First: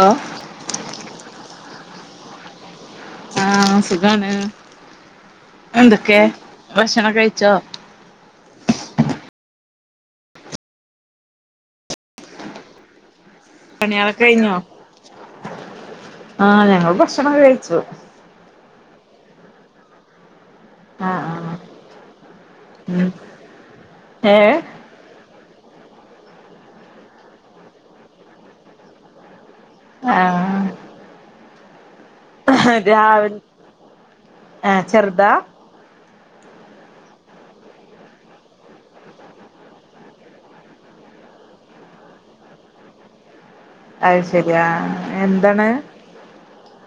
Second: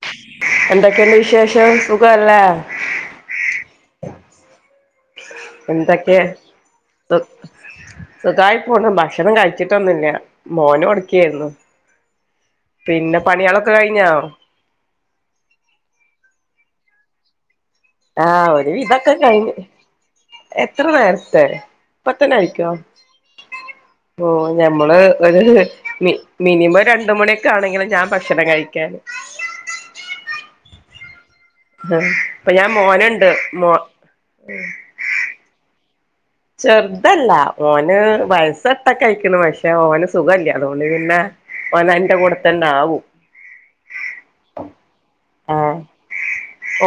ഓ എന്തൊക്കെയുണ്ട് വിശേഷം വിശേഷം സുഖല്ലേ ആഹ് സുഖാണ് എന്തൊക്കെ സു ഭക്ഷണോക്കെ കഴിച്ചോ ട്ടൊന്നുല്ല മോന് കൊടുക്കയായിരുന്നു പിന്നെ പണികളൊക്കെ കഴിഞ്ഞാ പണിയാളൊക്കെ ആ ഞങ്ങൾ ഭക്ഷണം കഴിച്ചു ആ ഒരു വിതൊക്കെ കഴിഞ്ഞു എത്ര ആഹ് നേരത്തെ ആഹ് പത്തനായി ഉം ഓ ഏഹ് ഞമ്മള് ഒരു മി മിനിമം രണ്ട് മണിയൊക്കെ ആണെങ്കിലും ഞാൻ ഭക്ഷണം കഴിക്കാന് ആഹ് ആ അപ്പ ഞാൻ മോനുണ്ട് രാവിലെ മോ ആഹ് ചെറുതാ ചെറുതല്ല ഓന് വയസ്സ എട്ട് ഒക്കെ ആയിക്കണ് പക്ഷെ ഓന് സുഖല്ലേ അതുകൊണ്ട് പിന്നെ ഓന് എന്റെ കൂടെത്തന്നെ ആവും അത് ശരി ആഹ് ആ എന്താണ്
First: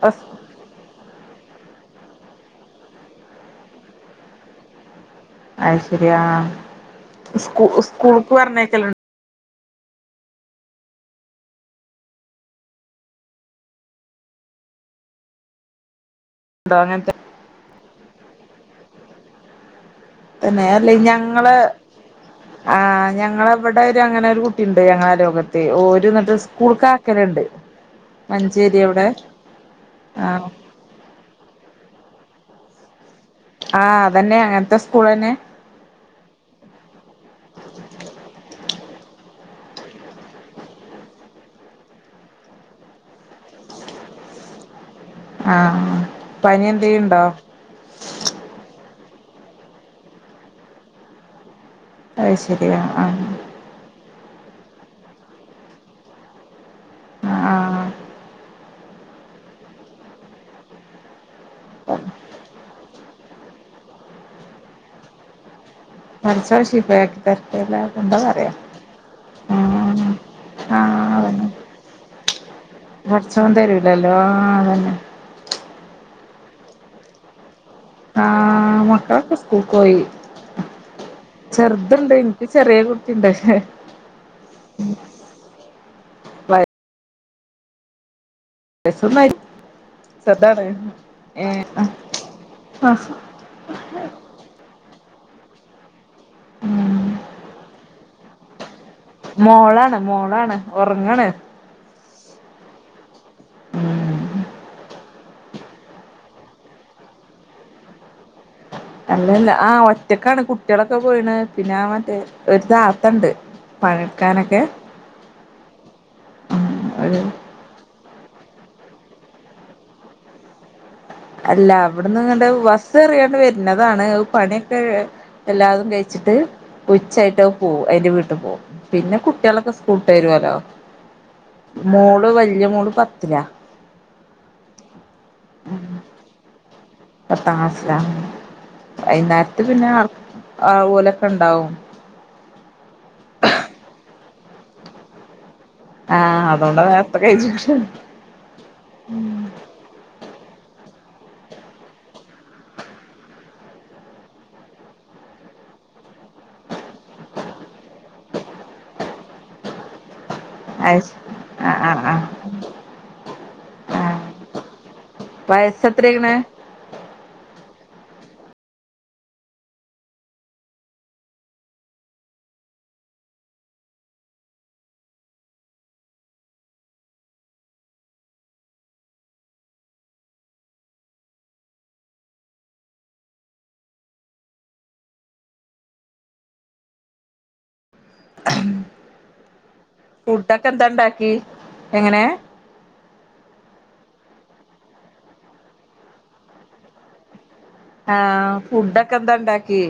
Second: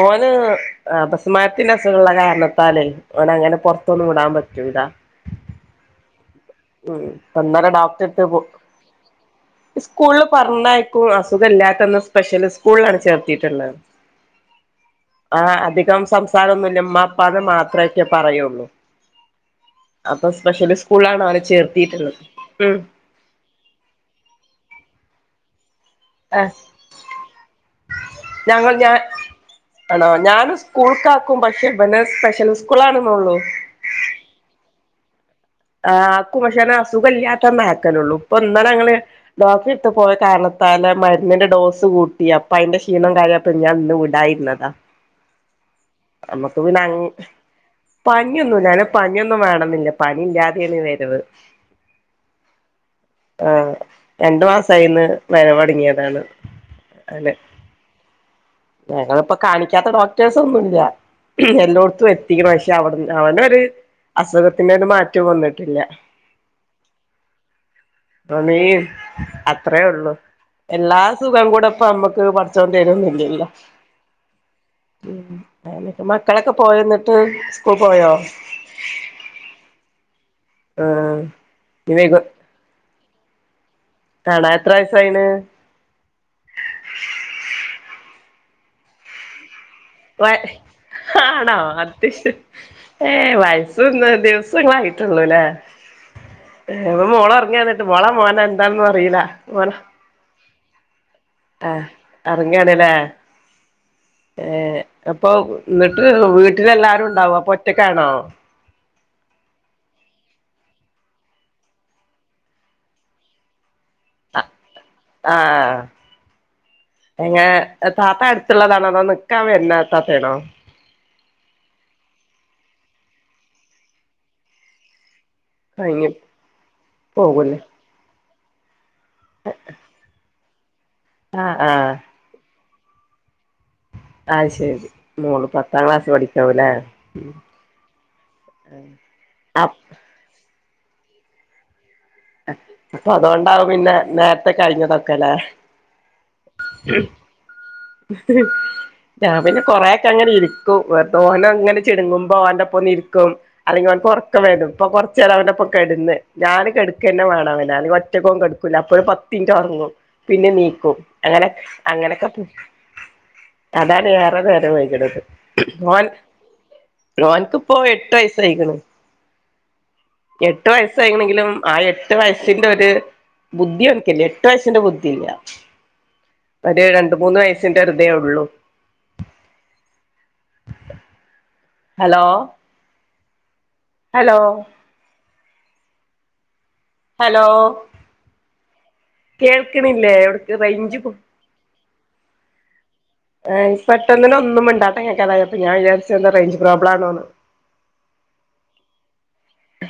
ഓന് അപസ് അപസ്മാരത്തിന്റെ അസുഖമുള്ള കാരണത്താല് ഓനെ അങ്ങനെ പുറത്തൊന്ന് വിടാൻ പറ്റൂലാ അയ് ശരി ആഹ് സ്കൂ ഇന്നലെ ഡോക്ടറെടുത്ത് സ്കൂളക്ക് പോ പറഞ്ഞയക്കല സ്കൂളിൽ പറഞ്ഞയിക്കും അസുഖ ഇല്ലാത്തന്ന സ്പെഷ്യല് സ്കൂളിലാണ് ചേർത്തിട്ടുള്ളത് ആ അധികം സംസാ സംസാരമൊന്നുമില്ല ഉമ്മ അങ്ങനത്തെ ഉപ്പ ന്നു മാത്രമേ ഒക്കെ പറയുള്ളൂ അപ്പൊ സ്പെഷ്യലി സ്കൂളാണ് ഓൻ ആ ഞങ്ങളവിടെ അങ്ങനെ ഒരു കുട്ടിയുണ്ട് ഞങ്ങള അയലോകത്ത് ഓട്ടിസം ഞങ്ങൾ മഞ്ചേരി ഞാൻ അവിടെ ആണോ ആഹ് ഞാൻ സ്കൂൾക്കാക്കും പക്ഷെ ഇവന് സ്പെഷ്യൽ സ്കൂളാണ് ആ അതന്നെ അങ്ങനത്തെ കുളനെ ആ ആക്കും പക്ഷേനെ അസുഖ ഇല്ലാത്തന്ന ആക്കാനള്ളൂ ഇപ്പൊ ഇന്നാ ഞങ്ങള് ഡോക്ടറെ എടുത്ത് പോയ കാരണത്താലെ മരുന്നിന്റെ ഡോസ് കൂട്ടി അപ്പ അതിന്റെ ക്ഷീണം കഴിയപ്പ ഞാൻ ഇന്ന് വിടായിരുന്നതാ ആഹ് നമ്മക്ക് പനി പിന്നെ അങ്ങ് എന്തേലുണ്ടോ പനിയൊന്നും ഞാന് പനിയൊന്നും വേണമില്ല പനി ഇല്ലാതെ ക്കോ വരവ് അയ് ശരി ആ ആ ആ ആഹ് രണ്ടു മാസമായിന്ന് വരവ് തുടങ്ങിയതാണ് അതെ ആഹ് ആഹ് ഞങ്ങളിപ്പോ കാണിക്കാത്ത ഡോക്ടേഴസ് ഒന്നുമില്ല എല്ലേടുത്തും എത്തിക്കണം പക്ഷെ അവടു അവനൊരു അസുഖത്തിന്റെ ഒരു മാറ്റം വന്നിട്ട് ഇല്ല പടച്ചോൻ ശിഫയാക്കി തരട്ടെ എല്ലാർക്കും എന്താ പറയാ ആമീൻ അത്രയേ ആഹ് ഉള്ളൂ എല്ലാ ആഹ് സുഖം അതന്നെ കൂടെ അപ്പം നമുക്ക് പടച പടച്ചോൻ തരിന്ന് ല്ലെങ്കിലോ തരലല്ലോ അതന്നെ അനക്ക് മക്കളൊക്കെ പോയോ എന്നിട്ട് സ്കൂൾ ആ മക്കളൊക്കെ സ്കൂൾക്ക് പോയി ആഹ് ചെറുതുണ്ട് എനിക്ക് ചെറിയ ചെറിയ കുട്ടിയുണ്ട് പക്ഷേ കാണാ എത്രാവയസായിന് വയസ്സു ഒന്നായി വ ആണോ അത് ശരി ഏ ആഹ് വയസുന്ന് ദിവസളായി ട്ടുള്ളൂല്ലേ ഏ ഉം മോള് ഓർക്ക ഓറക്കിയോ ഇങ്ങട്ട് മോളോ മോനോ എന്താന്ന് പറ മോളാണ് മോളാണ് ഒറങ്ങണ് ആ ഒറങ്ങാണല്ലേ ഉം ഏ അപ്പൊ എന്നിട്ട് വീട്ടിലെല്ലാരും ഉണ്ടാവ അപ്പൊ ഒറ്റക്കാണോ അല്ലല്ല ആ ഒറ്റക്കാണ് കുട്ടികളൊക്കെ പോയിണ് പിന്നെ മറ്റേ ഒരു താത്തണ്ട് പണിയെടുക്കാനൊക്കെ ആ ഒരു എങ്ങനെ താത്ത അടുത്തുള്ളതാണ അതോ നിക്കാൻ വരുന്നത്താത്തേണോ അല്ല അവിടന്ന് ഇങ്ങ ബസ് എറിയാണ്ട് വരുന്നതാണ് പണിയൊക്കെ എല്ലാതും കഴിഞ്ഞ് കഴിച്ചിട്ട് ഉച്ചായിട്ട് പോകൂലേ പോകും അതിന്റെ വീട്ട പോ പിന്നെ കുട്ടികളൊക്കെ സ്കൂളട്ട് വരുവല്ലോ ആഹ് ആഹ് മോള് വലിയ മോള് പത്തിലാ അത് ശെരി മോള് പത്താം ക്ലാസ് പഠി എവടെ പത്താം ക്ലാസിലാ വൈന്നേരത്ത് പിന്നെ അപ്പൊ ആവോലെക്കെ ഇണ്ടാവും അപ്പൊ അതുകൊണ്ടാവും പിന്നെ നേരത്തെ കഴിഞ്ഞതൊക്കെല്ലേ ആഹ് അതുകൊണ്ടാ നേരത്തെ കഴിച്ചിട്ട് ഞാൻ പിന്നെ കൊറെയക്കെ അങ്ങനെ ഇരിക്കും വെർതോനൊന്ന് അങ്ങനെ ചിണുങ്ങുമ്പോ ഔന്റെപ്പൊ ഒന്നിരിക്കും അല്ലെങ്കിൽ ഓൻക്ക് ഒറക്കം വെരും ഇപ്പൊ കൊറച്ച് നേരം അവന്റെപ്പം കെടന്ന് ഞാൻ കെട് ക്കെന്നെവേണം അവന് അല്ലെങ്കിൽ ഒറ്റക്ക് ഓൻ കെടക്കൂല അപ്പൊഴ് പത്ത് മിനിറ്റ് ഒറങ്ങും പിന്നെ ആ നീക്കും അങ്ങനെ ആ ആ അങ്ങനെക്കെ ആ അതാണ് ഏറെ നേരം വൈകണത് ഓൻ വയസ്സെത്രയാക്കണ് ഓൻക്ക് ഇപ്പോ എട്ട് വയസ്സായിക്ക്ണ് എട്ട് വയസ്സായിക്കിണെങ്കിലും ആ എട്ടു വയസിന്റെ ഒരു ബുദ്ധി ഓന്ക്കില്ല എട്ടു വയസിന്റെ ബുദ്ധിയില്ല ഒരു രണ്ട് മൂന്ന് വയസിന്റെ ഹൃദയൊള്ളു ഹലോ ഹലോ ഹലോ കേൾക്ക്ണില്ലേ ഇവടക്ക് ഫുഡൊക്കെ എന്താ റേഞ്ച് പോ ഉണ്ടാക്കി എങ്ങനെ പെട്ട്ന്ന്ന്നെ ഒന്നും മിണ്ടാട്ടം കേക്കാതായപ്പോ ഞാൻ വിജാരിച്ച് എന്താ റേഞ്ച് പ്രോബ്ലം ആണോന്ന് ആ ഫുഡ ക്കന്താ ഇണ്ടാക്കിയെ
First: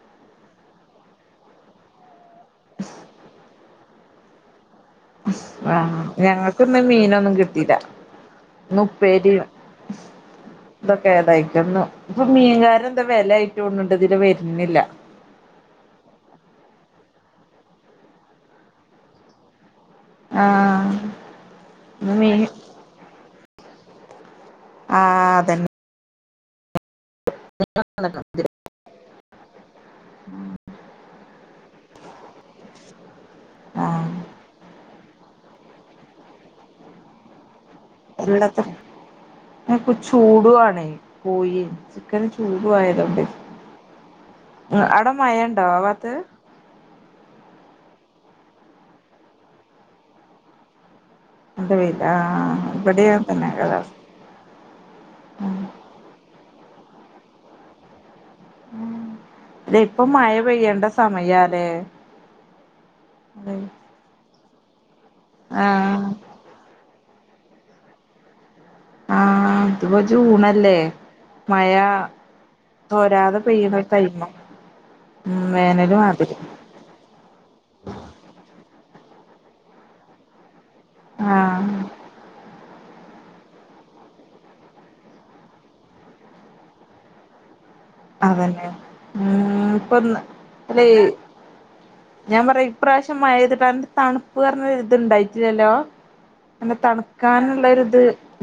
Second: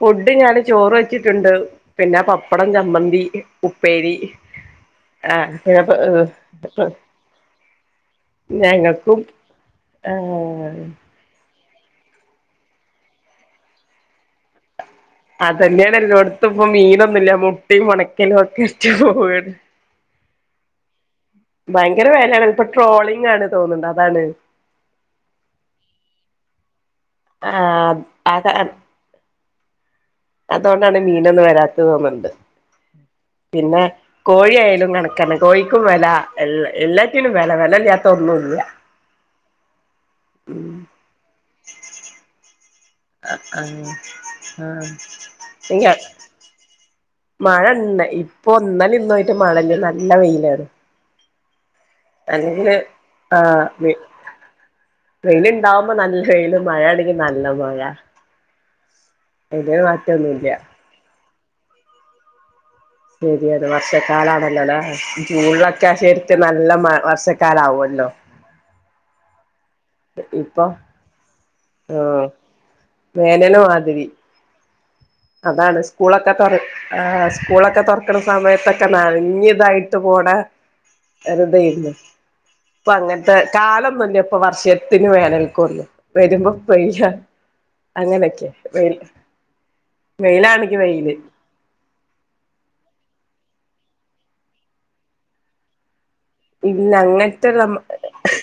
ഫുഡ് ഞാൻ ചോറ് വെച്ച്ട്ടുണ്ട് പിന്നെ പപ്പ് പ്പടം ചമ്മന്തി ഉപ്പേരി ആ ഞങ്ങക്കിന്ന് ആഹ് മീനൊന്നും കിട്ടില്ല ഇന്ന് ഞങ്ങൾക്കും ഉപ്പേരിയും ഏഹ് തൊക്കെ [unintelligible] എന്നും പ്പം മീൻക്കാരൻ ന്ത വെല ആയിട്ട തോന്ന്ണ്ട് വെര്ണില്ല അതെന്നെണ് എല്ലോട്ത്തും പ്പം മീനൊന്നുല്ല മുട്ടയും ഒണക്കലും ഒക്കെ ആയിട്ട് പോവാണ് ആ ഭയങ്കര വെലേണ് ഇപ്പൊ ട്രോളിംഗ ആണ് തോന്നണ്ട് അതാണ് ആ അതെന്നെ ആ അത് അ അതോണ്ടാണ് മീനൊന്നും വരാത്തത്തോന്നണ്ട് പിന്നെ ആഹ് കോഴിയയാലും കണക്കെന്നേ കോഴിക്കും വെല എല്ല എല്ലാറ്റും വെല വെലല്യ ഇവടക്കെ ഇപ്പൊ ചൂടുവാണ് കോഴിയും ചിക്കന് ചൂട് പ്പുവായതോണ്ട് ആഹ് ഉം ആഹ് അവടെ മയണ്ടോ ആ ഭാത്ത് മഴണ്ട് ഇപ്പൊ ന്നല്ലേംഇന്നുവായിട്ട് മഴഞ്ഞ് നല്ല വെയിലാണ് നല്ല വെയിലാ ആഹ് അല്ലെങ്കില് ഇവിടെയും അങ്ങനെ ആ തന്നെ കാലാവസ്ഥ വെയിൽ ഉണ്ടാവുമ്പോ നല്ല വെയില് മഴയാണെങ്കിൽ നല്ല മഴ ല്ലെ അയ്ന് ഇപ്പൊ മഴ മാറ്റൊന്നുല്ല പെയ്യേണ്ട സമയ ലെ ശരിയത് വർഷക്കാലണ ലാ ലെ ജൂണിലൊക്കെ ആ ആഹ് ശരിത്ത് നല്ല [unintelligible] ക്കാലം ആവുമല്ലോ ആ ഇപ്പൊ ജൂണല്ലേ മയ ആഹ് തൊരാതെ വേനല് പെയ്യുന്ന മാതിരി ടൈമ ഉം അതാണ് വേനല് സ്കൂളൊക്കെ മാതിരി തുറ സ്കൂളൊക്കെ തുറക്കണ സമയത്തൊക് നനഞ്ഞു ഇതായിട്ട് പോണ ആഹ് [unintelligible] ഇപ്പ അങ്ങനത്തെ കാലം ഓന്നുല ഇപ്പൊ വർഷത്തിന് വേനൽക്കള്ളൂ വരുമ്പോ പയ്യ അതന്നെ ഉം വെയിലാണെങ്കി വെയില് [unintelligible] ഞാൻ പറയാ ഈ പ്രശം മഴ പെയ്തികാണ്ട് അന്റെ തണുപ്പ് പറഞ്ഞ ഇതുണ്ടായിട്ടില്ലല്ലോ ഇല്ല അങ്ങനത്തെുള്ള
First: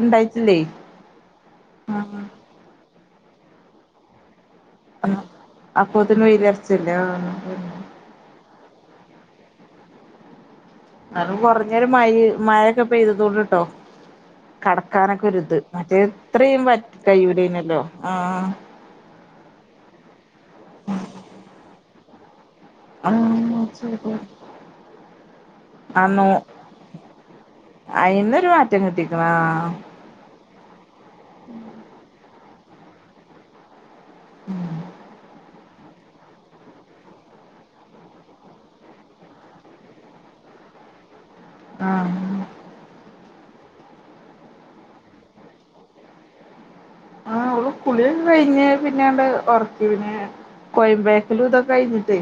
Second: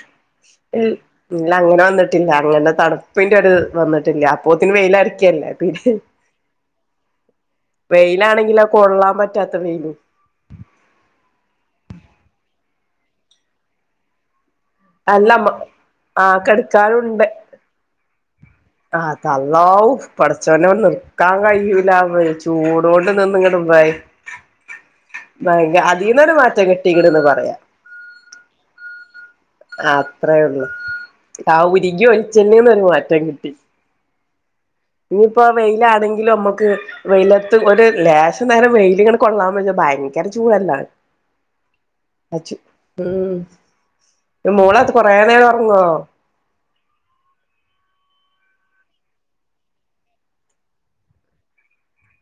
ഇണ്ടായിട്ടില്ലേ ഇല്ല അങ്ങനെ ആഹ് വന്നിട്ടില്ല അങ്ങന തണു പ്പിൻ്റെ ഒരു വന്നിട്ടില്ല പോത്തിന് വെയിൽ ആഹ് അറിക്കല്ല പിന്നെ അപ്പോത്തിന് വെയിലറച്ചല്ലേ ആഹ് വെയിലാണെങ്കില കൊള്ളാൻ പറ്റാത്ത വെയിലും ഇന്നാലും കുറഞ്ഞര മഴ മഴൊക്കെ പെയ്തതൊണ്ട് ട്ടോ കടക്കാനൊക്കെ അല്ല മ ഒരുത് മറ്റേ ആഹ് ഇത്രയും കയ്യൂലെനി അല്ലോ ആ ആ ത അവും [unintelligible] പഠച്ചോനെ ഒ നിർക്കാൻ കഴിയുല [unintelligible] ചൂടൊണ്ട് നിന്ന ആഹ് ഇങ്ങടും വെ ശരി ഭ അതി ആന്നോ ന്നരു മാറ്റം കിട്ടിടന്ന് പറയാ അയിന്നൊരു മാറ്റം കിട്ടിക്കണ് അത്രേ ഉള്ളൂ ആ ഉരികി ഒലി ജീനോര് മാറ്റം കിട്ടി ഉം ഇനിയിപ്പോ വെയിലാണെങ്കിലും നമ്മുക്ക് വെയിലത്ത് ഒരു ലേശം നേരം വെയിൽ ഇങ്ങനെ കൊള്ളാൻ വെച്ചാ ഭയങ്കര ചൂടല്ല ആഹ് അച്ച് ഉം മോളാത് കുറെ നേരം നടന്നോ ആഹ് ഓള് കുളിയെല്ലാം കഴിഞ്ഞേ പിന്നെ ങ്ങോട്ട്‌ ഉറക്കി പിന്നെ കോയമ്പേക്കലും ഇതൊക്കെ കഴിഞ്ഞിട്ടേ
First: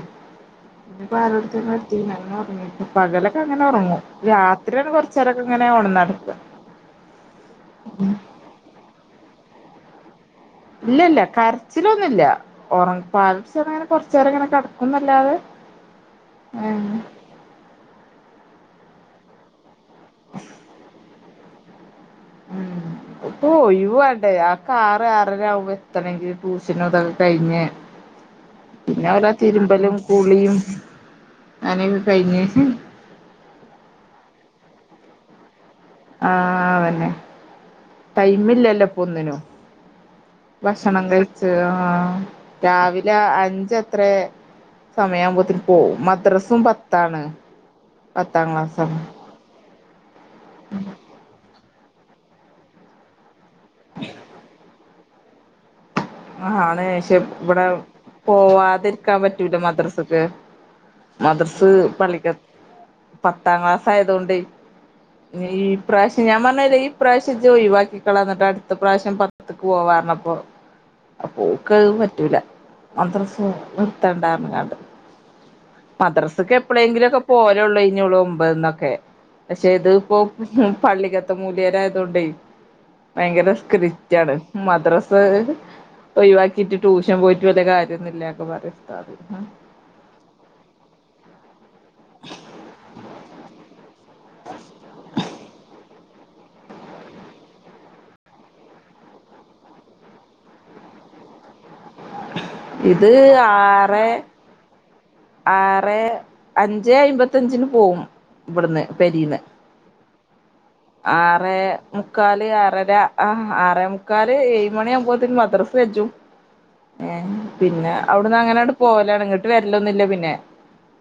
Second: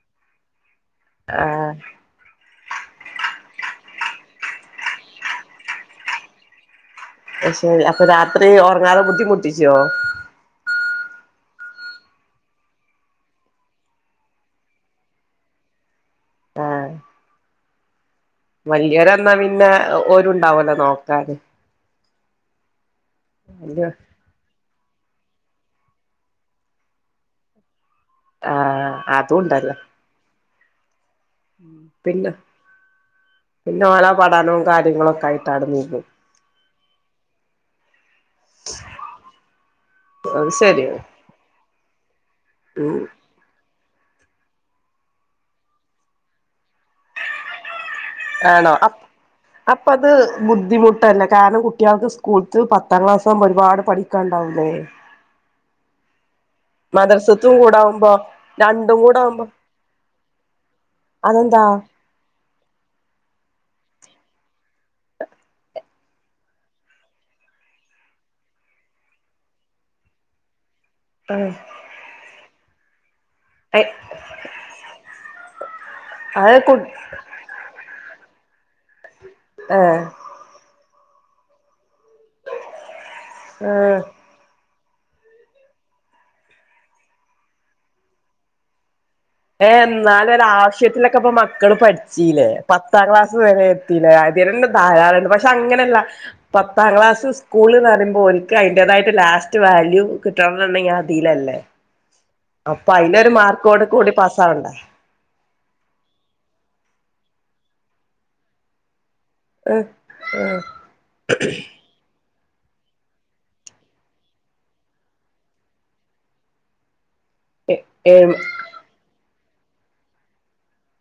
ഇന്നപ്പോ ആരോടുത്തും ആഹ് കളിക്കില്ല കിടന്ന് ഉറങ്ങി പകലൊക്കെ അങ്ങനെ ഉറങ്ങും രാത്രിയാണ് കൊറച്ച് നേരൊക്കെ ഇങ്ങനെ ഉണന്ന് കിടക്കുക ശരി അപ്പൊ രാത്രി ഉറങ്ങാതെ ബുദ്ധിമുട്ടി റ്റിച്ചോ ഇല്ല ഇല്ല കരച്ചിലൊന്നുമില്ല [unintelligible] കൊറച്ച് നേരം ഇങ്ങനെ കെടക്കുമെന്ന് അല്ലാതെ വലിയൊരനെ എന്നാ പിന്നെ ഒര് ഉണ്ടാവല്ലോ നോക്കാൻ അന്നോ വല്യ [unintelligible] കാറ് ആറരാക്കുമ്പോൾ എത്തണമെങ്കില് ട്യൂഷനും അതൊക്കെ കഴിഞ്ഞ് ആഹ് പിന്നെ അവരടെ അതുണ്ടല്ലോ തിരുമ്പലും കുളിയും അങ്ങനെയൊക്കെ പിന്നെ കഴിഞ്ഞ് പിന്നെ ഓളെ പടാനും കാര് കാര്ങ്ങളൊക്ക്യാ ആയിട്ട അട്ന്നി ആതന്നെ ടൈമില്ലല്ലോപ്പൊന്നിനു അത് ശരിയാണ് ഭക്ഷണം കഴിച്ച് ആഹ് ഉം രാവിലെ അഞ്ച അത്രേ സമയാഉമ്പോത്ത്ന് പോവും മദ്രസും പത്താണ് പത്താം ആണോ ക്ലാസം അപ് അപ്പ അത് ബുദ്ധിമുട്ടന്നെ കാര്ണം കുട്ട കുട്ട്യേൾക്ക് സ്കൂൾറ്റു പത്താം ക്ലാസ് ഇപ്പം ഒരുപാട് പഠിക്കാണ്ടാവുലേ ആണ് ക്ഷെ മദ്രസത്തും ഇവടെ കൂടാവുമ്പോ രണ്ടും പോവാതിരിക്കാ കൂടെ ആവുമ്പോ പറ്റൂല മദ്രസ്ക്ക് അതെന്താ മദ്രസ് പള്ളിക്കെത് പത്താം ക്ലാസ് പ്പായതോണ്ടെ ഈ പ്രാശ്യം ഞാ പറ്ന്നില്ലേ ഈ പ്രാവശ്യം ഇജോയിവാക്കിക്കളന്നട്ട അട്ത്ത പ്രാവശ്യം പത്ത്ക്ക് പോവാറ്ഞ്ഞപ്പോ ആഹ് അപോക്കഹ് പറ്റൂല മദ്രസ് നിർത്തണ്ടാറ് ന്ന്ക്കാണ്ട്‌ മദ്രസ്ക്ക് അത് കു എപ്പളെങ്കിലൊക്കെ പോഹലൊളൈനൊള്ളും ബെന്നൊക്കെ പക്ഷെ ഇത് ഏഹ് പോം പള്ളിക്കാത്ത് [unintelligible] ത്തൊണ്ടേ ഭയങ്കര ആഹ് [unintelligible] മദ്രസ് ഒഴിവാക്കിട്ട് ട്യൂഷൻ പോയിട്ട് വല്ല കാര്യൊന്നുല്ല ന്നൊക്കെ പറയും ഉസ്താദ് ഏ എന്നാല് ഒര് ആവശ്യത്തിലൊക്കെ ഇപ്പ മക്കള് പഠിച്ചീല്ലേ പത്താം ക്ലാസ്സ് വരെ എത്തിലെ അതിന്നെ ധാരാളംണ്ട് പക്ഷേ അങ്ങനെയല്ല പത്താം ക്ലാസ്സ് സ്കൂള്ന്ന് പറയുമ്പോ ഓൽക്ക് അയ്ന്റേതായിട്ട് ലാസ്റ്റ് വാല്യൂ കിട്ടണംന്നുണ്ടെങ്കി അതിലല്ലേ അപ്പൊ ഇത് അയിലൊരു മാർക്കോട് ആറെ കൂടി പാസ്സാവണ്ടേ ആറെ അഞ്ചെ അയ്മ്പത്തി മ്പത്തഞ്ചിന് പോകും ഇവിടന്ന് പെരീന്ന് ഇഹ് ഹാ ആറെ മും മുക്കാല് ആറര ആ ആറെ മുക്കാല് ഏഴ് മണി ആകുമ്പോത്തന് മദ്രസ് കജ്ജും ഏ പിന്നെ ഏഹ് അവിടന്ന് അങ്ങനെ ആണ്ട് പോവലാണ് ഇങ്ങട്ട് ഇങ്ങ് വരല്ലൊന്നില്ല പിന്നെ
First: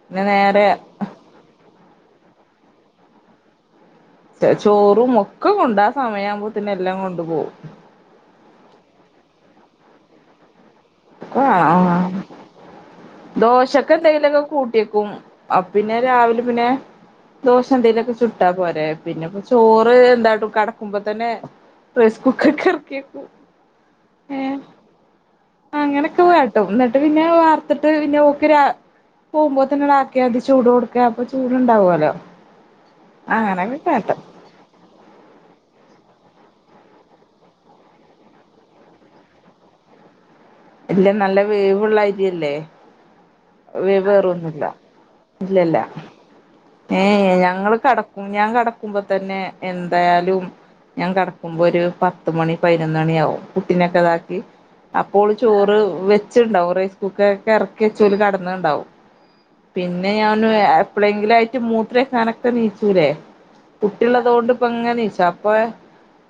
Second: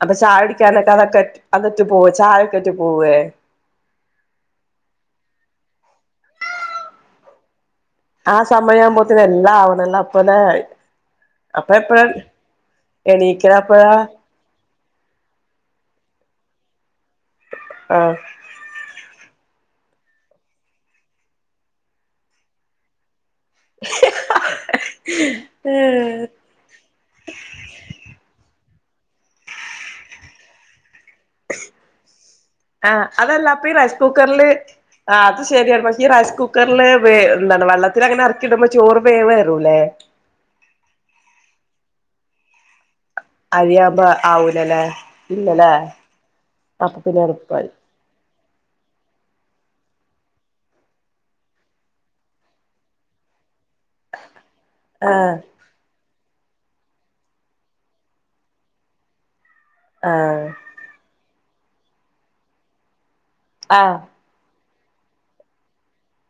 അപ്പൊ പിന്നെ ചായ നേരെ കുടിക്കാനൊക്കെ അതൊക്കെ അതൊട്ട് പോവെ ചായ ഒക്കെറ്റ് പോവേ [unintelligible] ചോറും ഒക്കെ കൊണ്ടാ സമയ ആവുമ്പോത്തിന് എല്ലാം കൊണ്ടു പോകും ആ സമയം ആവുമ്പോത്തിന് എല്ലാ ആവണല്ലോ അപ്പൊലെ ആ ആ എണീക്കലപ്പഴാ ദോശക്കെന്തേലൊക്കെ കൂട്ട് ട്ടിക്കും അ പിന്നെ രാവിലെ പിന്നെ ദോശ എന്തെലൊക്കെ ആഹ് ചുട്ടാ പോരെ പിന്നെപ്പൊ സ് ചോറ് എന്താട്ടും കടക്കുമ്പോ തന്നെ റൈസ്കുക്കർക്ക് എറക്കിക്കും [unintelligible] അങ്ങനൊക്കെ വാട്ടും എന്നിട്ട് പിന്നെ വാർത്തിട്ട് പിന്നെ ഓക്ക് രാവ് പോവുംപോത്തിന് ആക്കിയാ മതി ചൂടോട് ആ അതല്ലപ്പ അങ്ങനൊക്കെ റൈസ് കാട്ടും കുക്കറില് അത് ശരിയാണ് പക്ഷേ ഈ റൈസ് കുക്കറില് വേ എന്താണ് വെള്ളത്തി അങ്ങനെ എറക്കി ഇടുമ്പോ ചോറ് വേവ് ഏറൂലേ ഇല്ല നല്ല വേവുള്ള അരിയല്ലേ അരിയാ വുമ്പോ വേവേറൊന്നുല്ല ആവൂലല്ലേ ഇല്ലല്ലേ ഇല്ലല്ല അപ്പൊ ഏ പിന്നെ എളുപ്പായ് ഞങ്ങള് കടക്കും ഞാൻ കടക്കുമ്പോ തന്നെ എന്തായാലും ഞാൻ കടക്കുമ്പോ ഒരു പത്ത് മണി പതിനൊന്ന് മണിയാകും കുട്ടിനൊക്കെ ഇതാക്കി അപ്പോ ഓൾ ആഹ് ചോറ് വെ ച്ച്ണ്ടാവും റൈസ് കുക്കറ്ക്ക് എറക്കിച്ച് ഓല് കട ന്നുണ്ടാവും പിന്നെ ഞാൻ ആഹ് എപ്പളേങ്കിലും ആയിട്ട് റ്റ മൂത്രൊയിച്ചാനൊക്കെ നീച്ചൂല്ലേ ആഹ് കുട്ടിയുള്ള്ത് കൊണ്ട് ഇപ്പ ങ്ങനെ നീച്ചാ അപ്പ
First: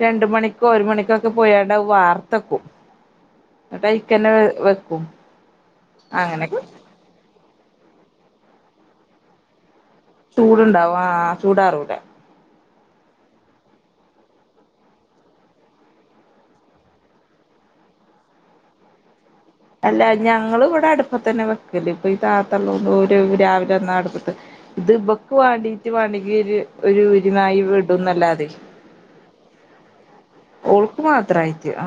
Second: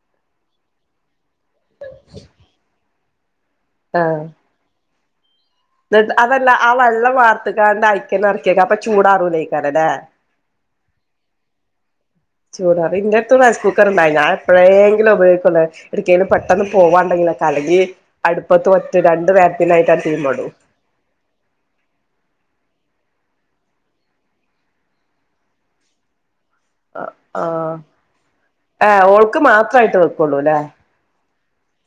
രണ്ട് മണിക്കോ ഒരു മണിക്കോക്കെ പോയാണ്ടെ വാർത്തെക്കും ആഹ് ന്നിട്ടയ്ക്കന്നെ വെക്കും അതല്ല അങ്ങനെയൊക്കെ ആ വള്ള വാർ അത്തകാണ്ട് അയക്ക എറക്കി അപ്പൊ ചൂടാറൂലക്കാനല്ലേ ചൂടുണ്ടാവും ആ ചൂടാറൂല ചൂടാറി ഇൻറ്റെടുത്തും റൈസ് കുക്കർ ഉണ്ടായി ഞാൻ എപ്പോഴെങ്കിലും ഉപയോഗിക്കുള്ളെ എടക്കെലും പെട്ടെന്ന് പോവാണ്ടെങ്കിലൊക്കെ അല്ലങ്കി അടുപ്പത്ത് ഒറ്റ രണ്ട് നേ അല്ല ഞങ്ങള് ഇവിടെ അടുപ്പ തന്നെ വെക്കല് ഇപ്പൊ ഈ താത്തള്ളോ ഒ രു രാവിലെന്നാ അടുപ്പത്ത് ഇത് ഇബക്ക് വേണ്ടീട്ട് വേണ്ടങ്കി ഒര് അഹ് ആഹ് ഏഹ് ഓൾക്ക് മാത്രയിട്ട് വെക്കൂള്ളൂല്ലേ [unintelligible] ആ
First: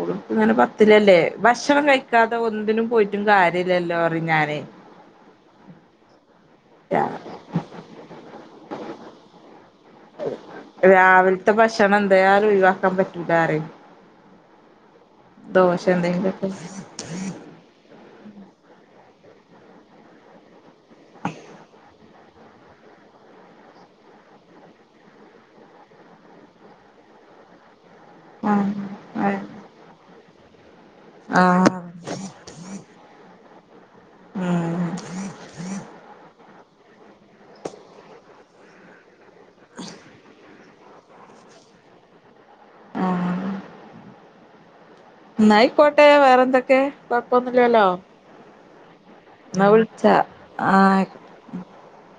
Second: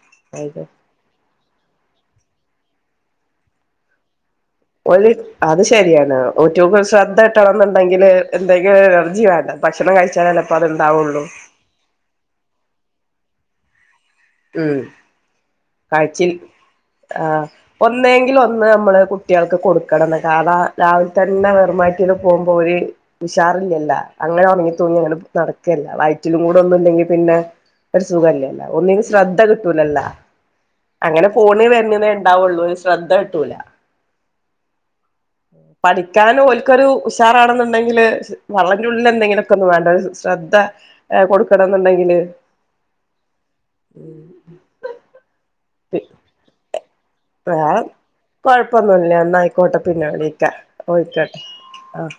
ഓള് ഇപ്പ തന്നെ ആയിക്കോ പത്തിലല്ലേ ബഷണം കഴിക്കാതെ ഒന്നിനും പോയിട്ടും കാര്യമില്ലല്ലോ പറയും ഞാൻ ഓല് അത് ശെരിയാണ് ഒറ്റുക് ശ്രദ്ധകിട്ടണന്ന്ണ്ടെങ്കില് എന്തെങ്കിലും എനർജി വേണ്ടേ ഭക്ഷണം കഴിച്ചാലല്ലപ്പ അത്ണ്ടാവുള്ളൂ രാവിലത്തെ ഭക്ഷണം എന്തായാലും ഒഴിവാക്കാൻ പറ്റു ല്ലാറേം മ്മ് കാഴ്ചിൽ എന്തെങ്കിലുമൊക്കെ ആഹ് ഒന്നെങ്കിൽ ഒന്ന് നമ്മള് കു കുട്ട്യാകൾക്ക് കൊടുക്കണംന്ന് കാരണാ രാവിലെ തന്നെ വെറുംവയറ്റിൽ പോകുമ്പോ ഒരു ഉഷാറില്ലല്ല അങ്ങനെ ഉണങ്ങി തൂങ്ങി അങ്ങനെ നടക്കല്ല വയറ്റിലും കൂടെ ഒന്നുംണ്ടെങ്കി പിന്നെ ഒരു സുഖല്ലല്ല ഒന്നേ ശ്രദ്ധ ആഹ് കിട്ടൂലല്ല അങ്ങനെ ഫോണി ആഹ് വരുന്നതേ ഉണ്ടാവുള്ളൂ ശ്രദ്ധ കിട്ടൂല ഉം പഠിക്കാനും ഓല്ക്കൊരു ഉഷാറാണെന്നുണ്ടെങ്കില് വള്ളന്റെ ഉള്ളിഎന്തെങ്കിലുവൊക്കെ ഒന്നും വേണ്ട ശ്രദ്ധ ഏഹ് കൊടുക്കണം എന്നുണ്ടെങ്കില് ആഹ് ഉം ന്നായികോട്ടെ വേറെ എന്തൊക്കെ കുഴപ്പോന്നില്ലാല്ലോ നല്ലാന്നായിക്കോട്ടെ പിന്നെ വിളിക്കാ ആഹ് ഓയിക്കോട്ടെ ആഹ്